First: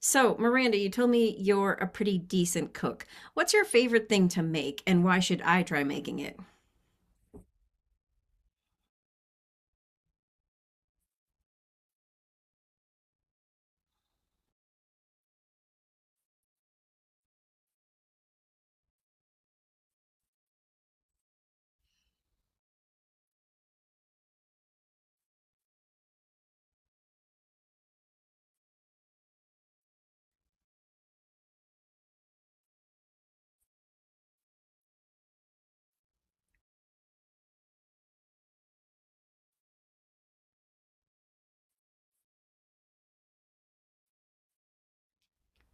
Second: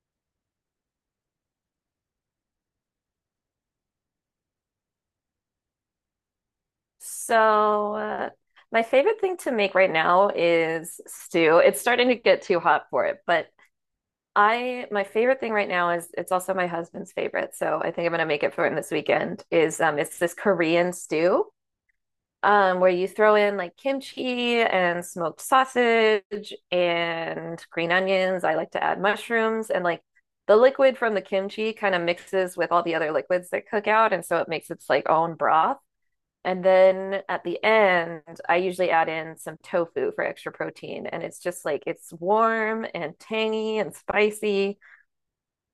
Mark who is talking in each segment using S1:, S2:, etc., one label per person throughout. S1: So, Miranda, you told me you're a pretty decent cook. What's your favorite thing to make, and why should I try making it?
S2: So, uh, my favorite thing to make right now is stew. It's starting to get too hot for it, but I my favorite thing right now is it's also my husband's favorite. So I think I'm gonna make it for him this weekend. Is It's this Korean stew where you throw in like kimchi and smoked sausage and green onions. I like to add mushrooms, and like the liquid from the kimchi kind of mixes with all the other liquids that cook out, and so it makes its like own broth. And then at the end, I usually add in some tofu for extra protein. And it's just like it's warm and tangy and spicy.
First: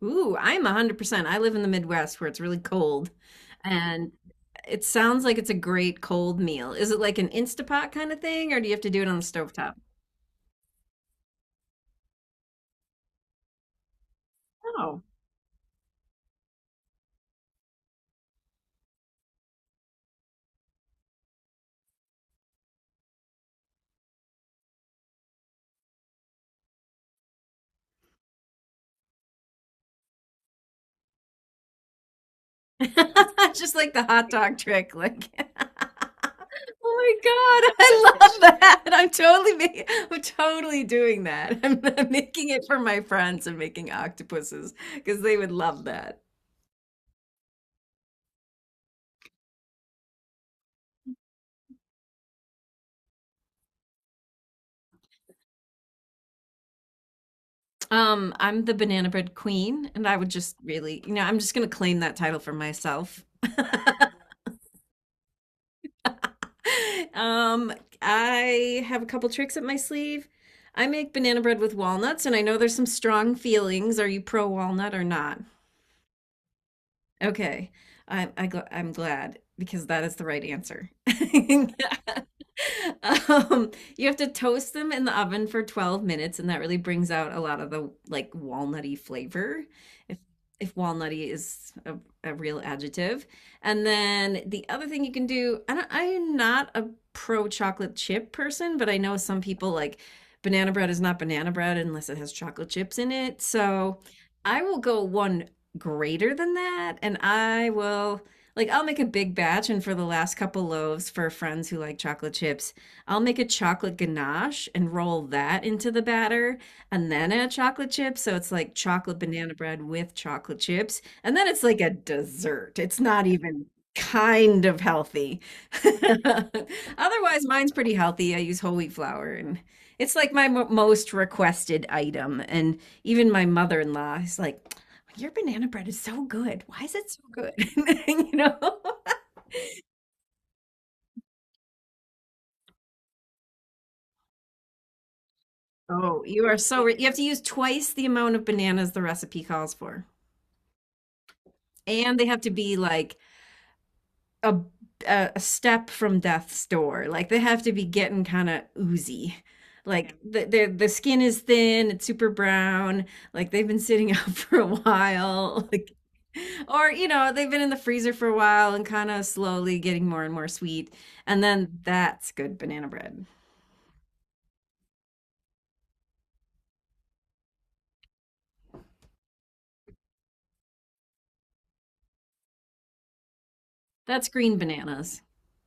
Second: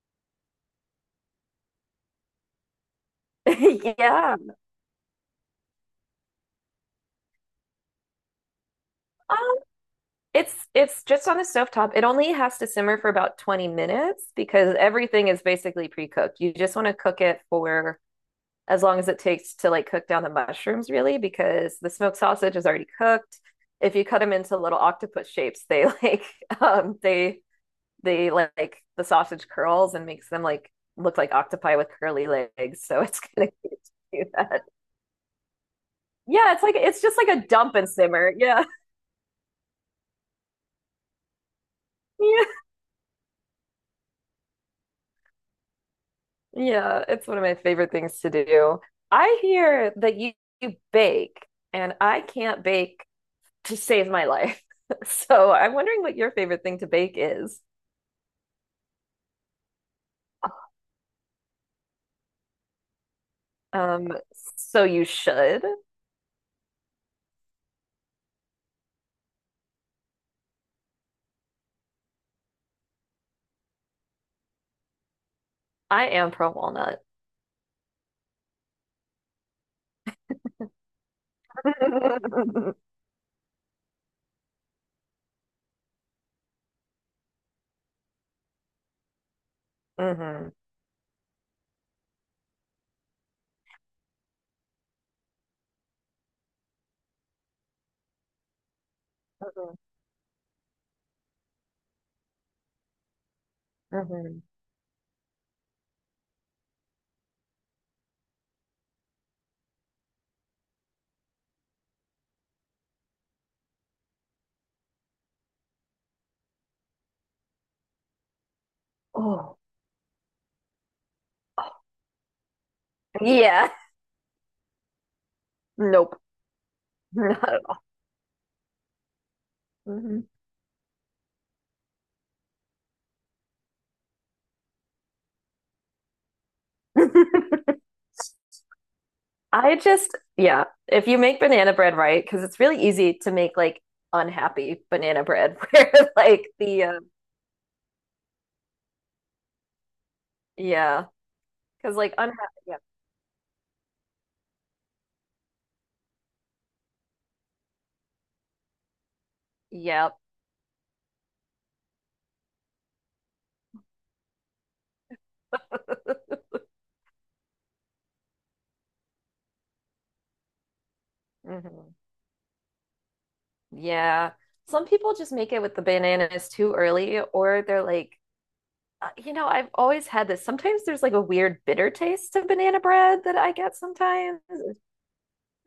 S1: Ooh, I'm 100%. I live in the Midwest where it's really cold, and
S2: Yeah.
S1: it sounds like it's a great cold meal. Is it like an Instapot kind of thing, or do you have to do it on the
S2: Um,
S1: stovetop?
S2: it's just on the stovetop. It only has to simmer for about 20 minutes because
S1: Oh.
S2: everything is basically pre-cooked. You just want to cook it for as long as it takes to like cook down the mushrooms, really, because the smoked sausage is already cooked. If you cut them into little octopus shapes, they like um they the sausage curls and makes them like look like octopi with curly legs. So it's kind of
S1: Just
S2: cute
S1: like the
S2: to do
S1: hot dog
S2: that.
S1: trick, like.
S2: Yeah, it's like it's just
S1: Oh
S2: like
S1: my
S2: a
S1: God,
S2: dump and
S1: I
S2: simmer.
S1: love
S2: Yeah.
S1: that. I'm totally making, I'm totally doing that. I'm
S2: Yeah.
S1: making it for my friends and making octopuses because they would love that.
S2: Yeah. It's one of my favorite things to do. I hear that you bake, and I can't bake to save my life. So I'm wondering what your favorite thing to bake is.
S1: I'm the banana bread queen, and I would just really, you know, I'm just gonna claim that title for myself.
S2: Um, so you should.
S1: Um, I have a couple tricks up my sleeve. I make banana bread with walnuts, and I know there's some strong feelings. Are you pro walnut or not?
S2: I am pro walnut.
S1: Okay, I'm glad because that is the right answer.
S2: Hmm.
S1: um, you have to toast them in the oven for 12 minutes, and that really brings out a lot of the like walnutty flavor, if
S2: Hmm.
S1: if walnutty is a real adjective. And then the other thing you can do, I'm not a pro chocolate chip person, but I know some people like banana bread is not banana bread unless it has chocolate chips in it. So
S2: Hmm.
S1: I will go one greater than that, and I will like I'll make a big batch, and for the last couple loaves for friends who like chocolate chips, I'll make a chocolate ganache and roll that into the batter and then add chocolate chips. So it's like chocolate banana
S2: Oh,
S1: bread with chocolate chips. And then it's like a dessert. It's not even
S2: yeah.
S1: kind of healthy.
S2: Nope.
S1: Otherwise,
S2: Not at
S1: mine's
S2: all.
S1: pretty healthy. I use whole wheat flour, and it's
S2: Mhm.
S1: like my mo most requested item. And even my mother-in-law is like, your banana bread is so good. Why is it so good? You know?
S2: Yeah, if you make banana bread right, because it's really easy to make like unhappy banana bread, where
S1: Oh, you are you have to use twice the amount of bananas the recipe calls for.
S2: yeah, because like
S1: And they have
S2: unhappy,
S1: to be
S2: yeah,
S1: like a a step from death's door. Like they have to be getting kind of oozy. Like
S2: yep,
S1: the skin is thin, it's super brown. Like they've been sitting out for a while. Like, or you know, they've been in the freezer for a while and kind of slowly getting more and more sweet. And then
S2: hmm,
S1: that's good banana bread.
S2: yeah. Some people just make it with the bananas too early, or they're like, I've always had this. Sometimes there's like a weird bitter taste to banana bread that I get
S1: That's
S2: sometimes.
S1: green bananas.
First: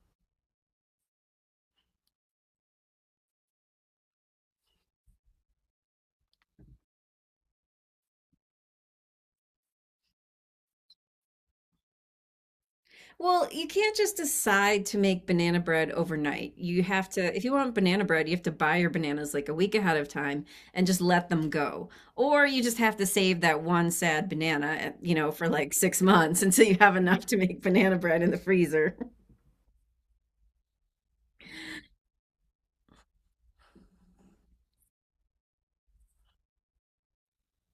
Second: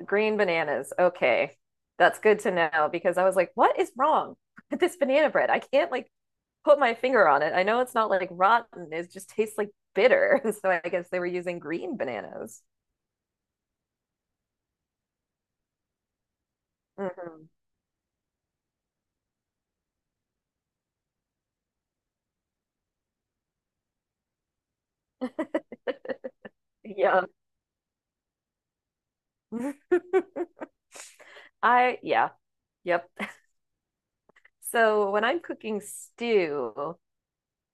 S2: Green bananas. Okay. That's good to know because I was like, what is wrong with this banana bread? I can't like put my finger on it. I know it's not like rotten, it just tastes like bitter. So I guess they were using green bananas.
S1: Well, you can't just decide to make banana bread overnight. You have to, if
S2: Mhm.
S1: you want banana bread, you have to buy your bananas like a week ahead of time and just let them go. Or you just have to save that one sad banana, eh, you know, for like 6 months until you have
S2: Yeah.
S1: enough to make banana bread in the freezer.
S2: I, yeah, yep. So when I'm cooking stew,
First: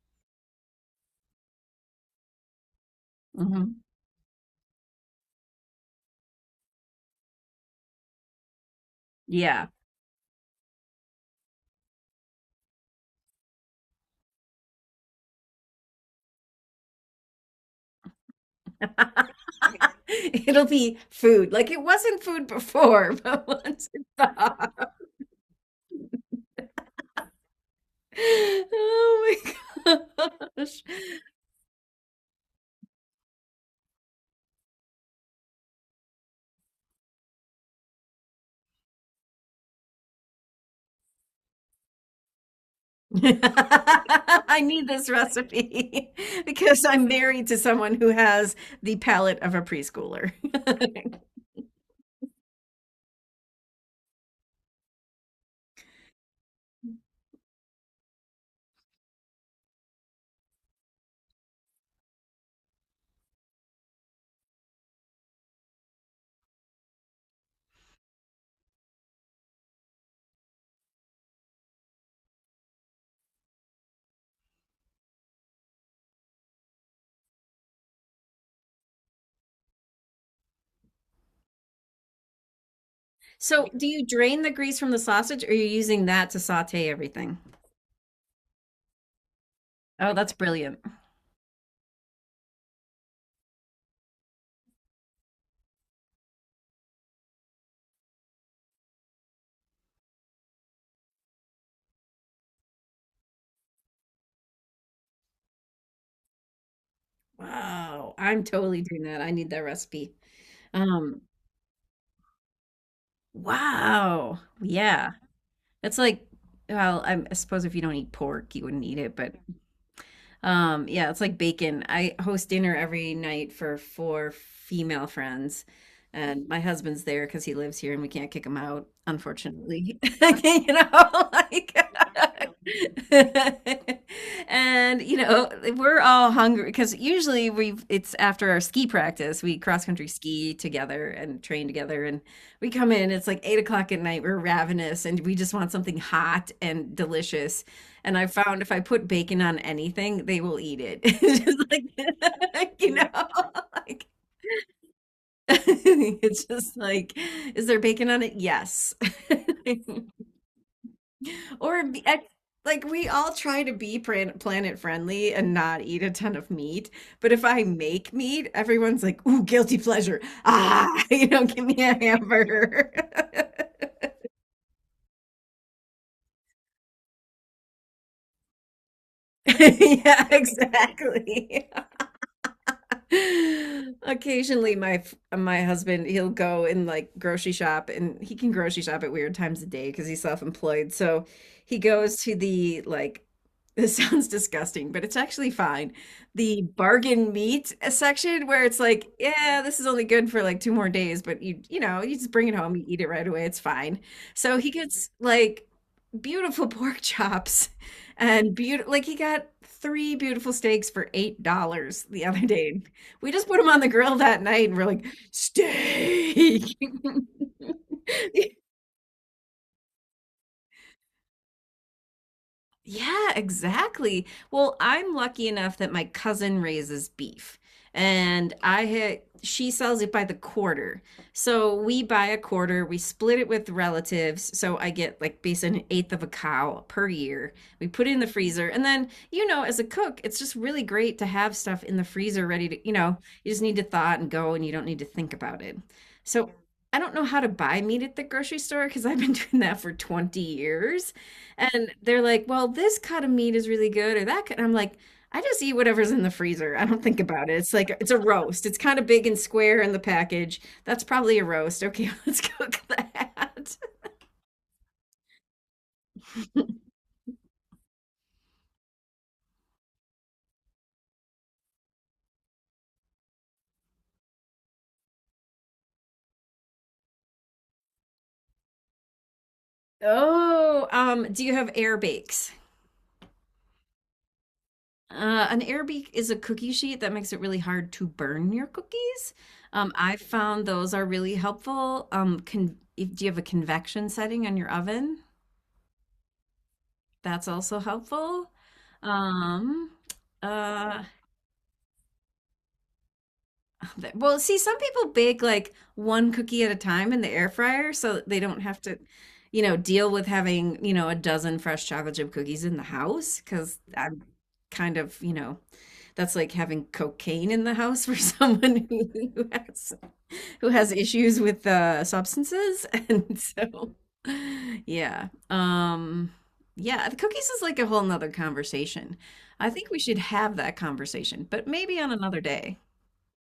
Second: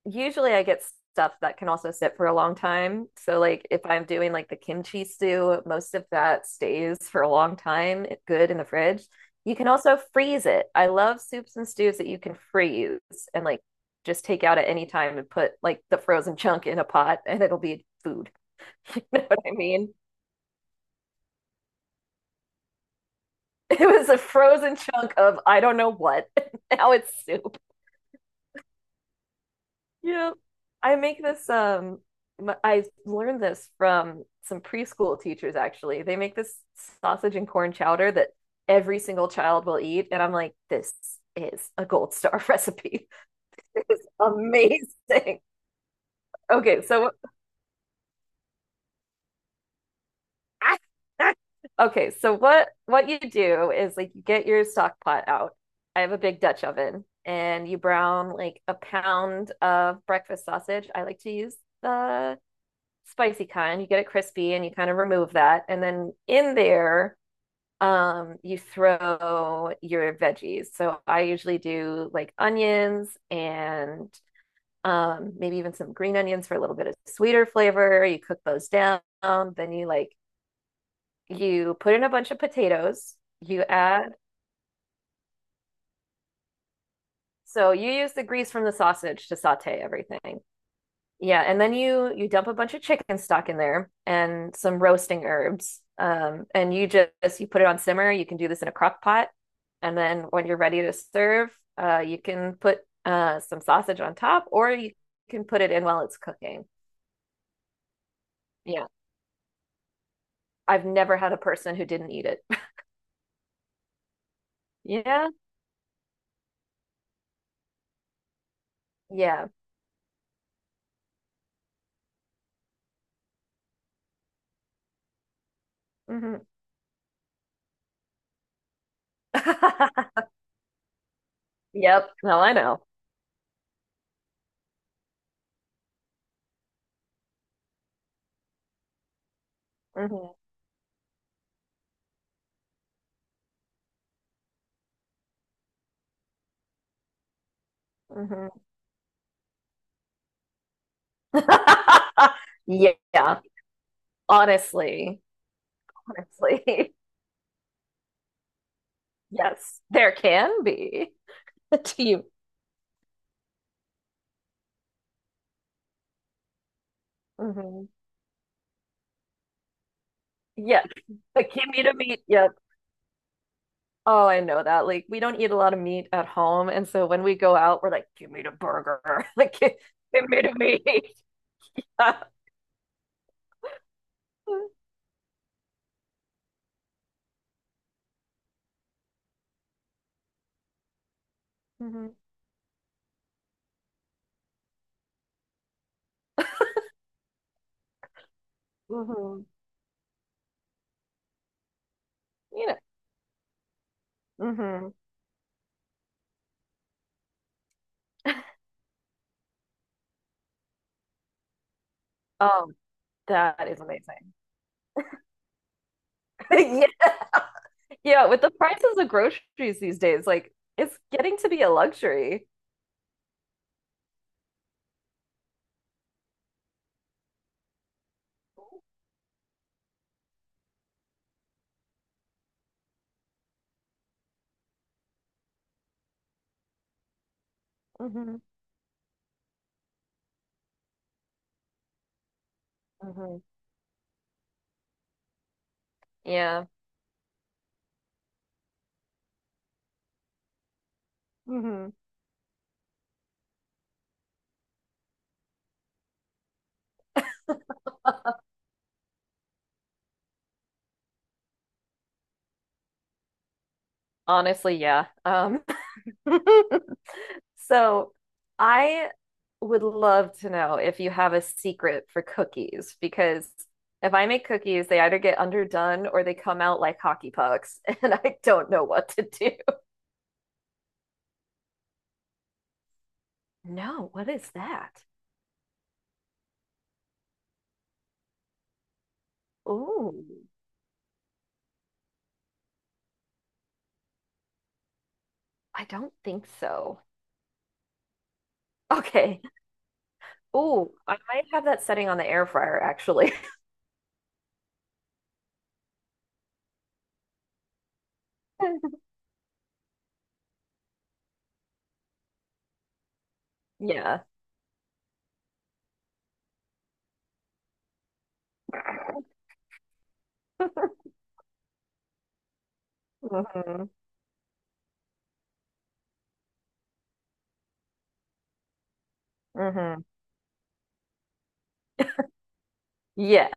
S2: usually I get stuff that can also sit for a long time. So like if
S1: Hmm.
S2: I'm doing like the kimchi stew, most of that stays for a long time, good in the fridge. You
S1: Yeah.
S2: can also freeze it. I love soups and stews that you can freeze, and like just take out at any time and put like the frozen chunk in a pot, and it'll be food. You know what I mean?
S1: It'll be food. Like it wasn't food before, but
S2: It
S1: once it's
S2: was a
S1: thawed.
S2: frozen chunk of I don't know what. Now it's soup.
S1: Oh my
S2: Yep.
S1: gosh.
S2: I make this I learned this from some preschool teachers actually. They make this sausage and corn chowder that every single child will eat, and I'm like this is a gold star recipe. It is
S1: I need this
S2: amazing.
S1: recipe
S2: Okay,
S1: because I'm
S2: so
S1: married to someone who has the palate of a preschooler.
S2: okay, so what you do is like you get your stock pot out. I have a big Dutch oven, and you brown like a pound of breakfast sausage. I like to use the spicy kind. You get it crispy and you kind of remove that. And then in there, you throw your veggies. So I usually do like onions and maybe even some green onions for a little bit of sweeter flavor. You cook those down. You put in a bunch of potatoes. You
S1: So, do you
S2: add,
S1: drain the grease from the sausage, or are you using that to saute everything?
S2: so you use the grease from the sausage to saute
S1: Oh, that's
S2: everything.
S1: brilliant.
S2: Yeah, and then you dump a bunch of chicken stock in there and some roasting herbs. And you put it on simmer. You can do this in a crock pot, and then when you're ready to serve, you can put some sausage on top, or you can put it in while it's cooking.
S1: Wow, I'm totally
S2: Yeah,
S1: doing that. I need that recipe.
S2: I've never
S1: Um,
S2: had a person who didn't eat it.
S1: wow. Yeah.
S2: Yeah,
S1: That's like, well, I suppose if you don't eat pork, you wouldn't eat it, but.
S2: yeah.
S1: Yeah, it's like bacon. I host dinner every night for four female friends,
S2: Hmm.
S1: and my husband's there because he lives here and we can't kick him out, unfortunately. You know, like,
S2: Yep. No, I know.
S1: and you know, we're all hungry because usually we've it's after our ski practice. We cross country
S2: Hmm.
S1: ski together and train together, and we come in. It's like 8 o'clock at night. We're ravenous, and we just want something hot and delicious, and I found
S2: Hmm.
S1: if I put bacon on anything, they will eat it. It's just like, you know,
S2: Yeah.
S1: like
S2: Honestly,
S1: it's just
S2: honestly.
S1: like, is there bacon on it? Yes.
S2: Yes, there can be a
S1: Or be- I-
S2: team.
S1: like we all try to be planet friendly and not eat a ton of meat. But if I
S2: Hmm.
S1: make meat, everyone's like, ooh, guilty pleasure.
S2: Yes,
S1: Ah, you
S2: a
S1: know, give me
S2: kimmy
S1: a
S2: to meat. Yep.
S1: hamburger.
S2: Oh, I know that. Like, we don't eat a lot of meat at home, and so when we go out, we're like, "Give me the burger, like,
S1: Yeah,
S2: give me the meat."
S1: exactly. Occasionally, my husband, he'll go and like grocery shop, and he can grocery shop at weird times of day because he's self-employed. So he
S2: Hmm.
S1: goes to the like. This sounds disgusting, but it's actually fine. The bargain meat section where it's like,
S2: Hmm.
S1: yeah, this is only good for like two more days, but you know you just bring it
S2: You
S1: home,
S2: know.
S1: you eat it right away, it's fine. So he
S2: Hmm.
S1: gets like beautiful pork chops and beautiful, like he got three beautiful steaks for $8 the other
S2: Um,
S1: day. We just put them
S2: that is
S1: on the grill
S2: amazing.
S1: that night, and we're like, steak.
S2: Yeah, yeah. With the prices of groceries these days, like, it's getting to be a luxury.
S1: Yeah, exactly. Well, I'm lucky enough that my cousin raises beef, and I ha she sells it by the quarter. So we buy a quarter, we split it with relatives. So I get like basically an eighth of a cow per year. We put it in the
S2: Hmm.
S1: freezer. And then, you know, as a cook, it's just really great to have stuff in the freezer ready to, you know,
S2: Hmm.
S1: you just need to thaw it and go and you don't need to think about it. So
S2: Yeah.
S1: I don't know how to buy meat at the grocery store because I've been doing that for 20 years.
S2: Hmm.
S1: And they're like, well, this cut of meat is really good, or that cut. I'm like, I just eat whatever's in the freezer. I don't think about it. It's like, it's a roast. It's kind of big and square in the package. That's probably a roast. Okay, let's cook that.
S2: Honestly, yeah. So I would love to know if you have a secret for cookies, because if I make cookies, they either get underdone or they come out like hockey pucks, and I don't know what to do.
S1: Oh, do you have air bakes?
S2: No, what is that?
S1: An air bake is a cookie sheet that makes it really hard to burn your cookies. I
S2: Ooh,
S1: found those are really helpful. Con if, do you have a convection setting on your oven?
S2: I don't think so.
S1: That's also helpful.
S2: Okay.
S1: Um,
S2: Ooh,
S1: uh,
S2: I might have that setting on the air fryer actually.
S1: Well, see, some people bake like one cookie at a time in the air fryer so that they don't have to, you know, deal with having, you know, a dozen fresh chocolate chip cookies in the house because I'm
S2: Yeah.
S1: kind of, you know, that's like having cocaine in the house for someone who has issues with substances. And
S2: Hmm.
S1: so, yeah. Yeah, the cookies is like a whole nother conversation. I think we
S2: Hmm.
S1: should have that conversation, but maybe on another day.
S2: Yeah.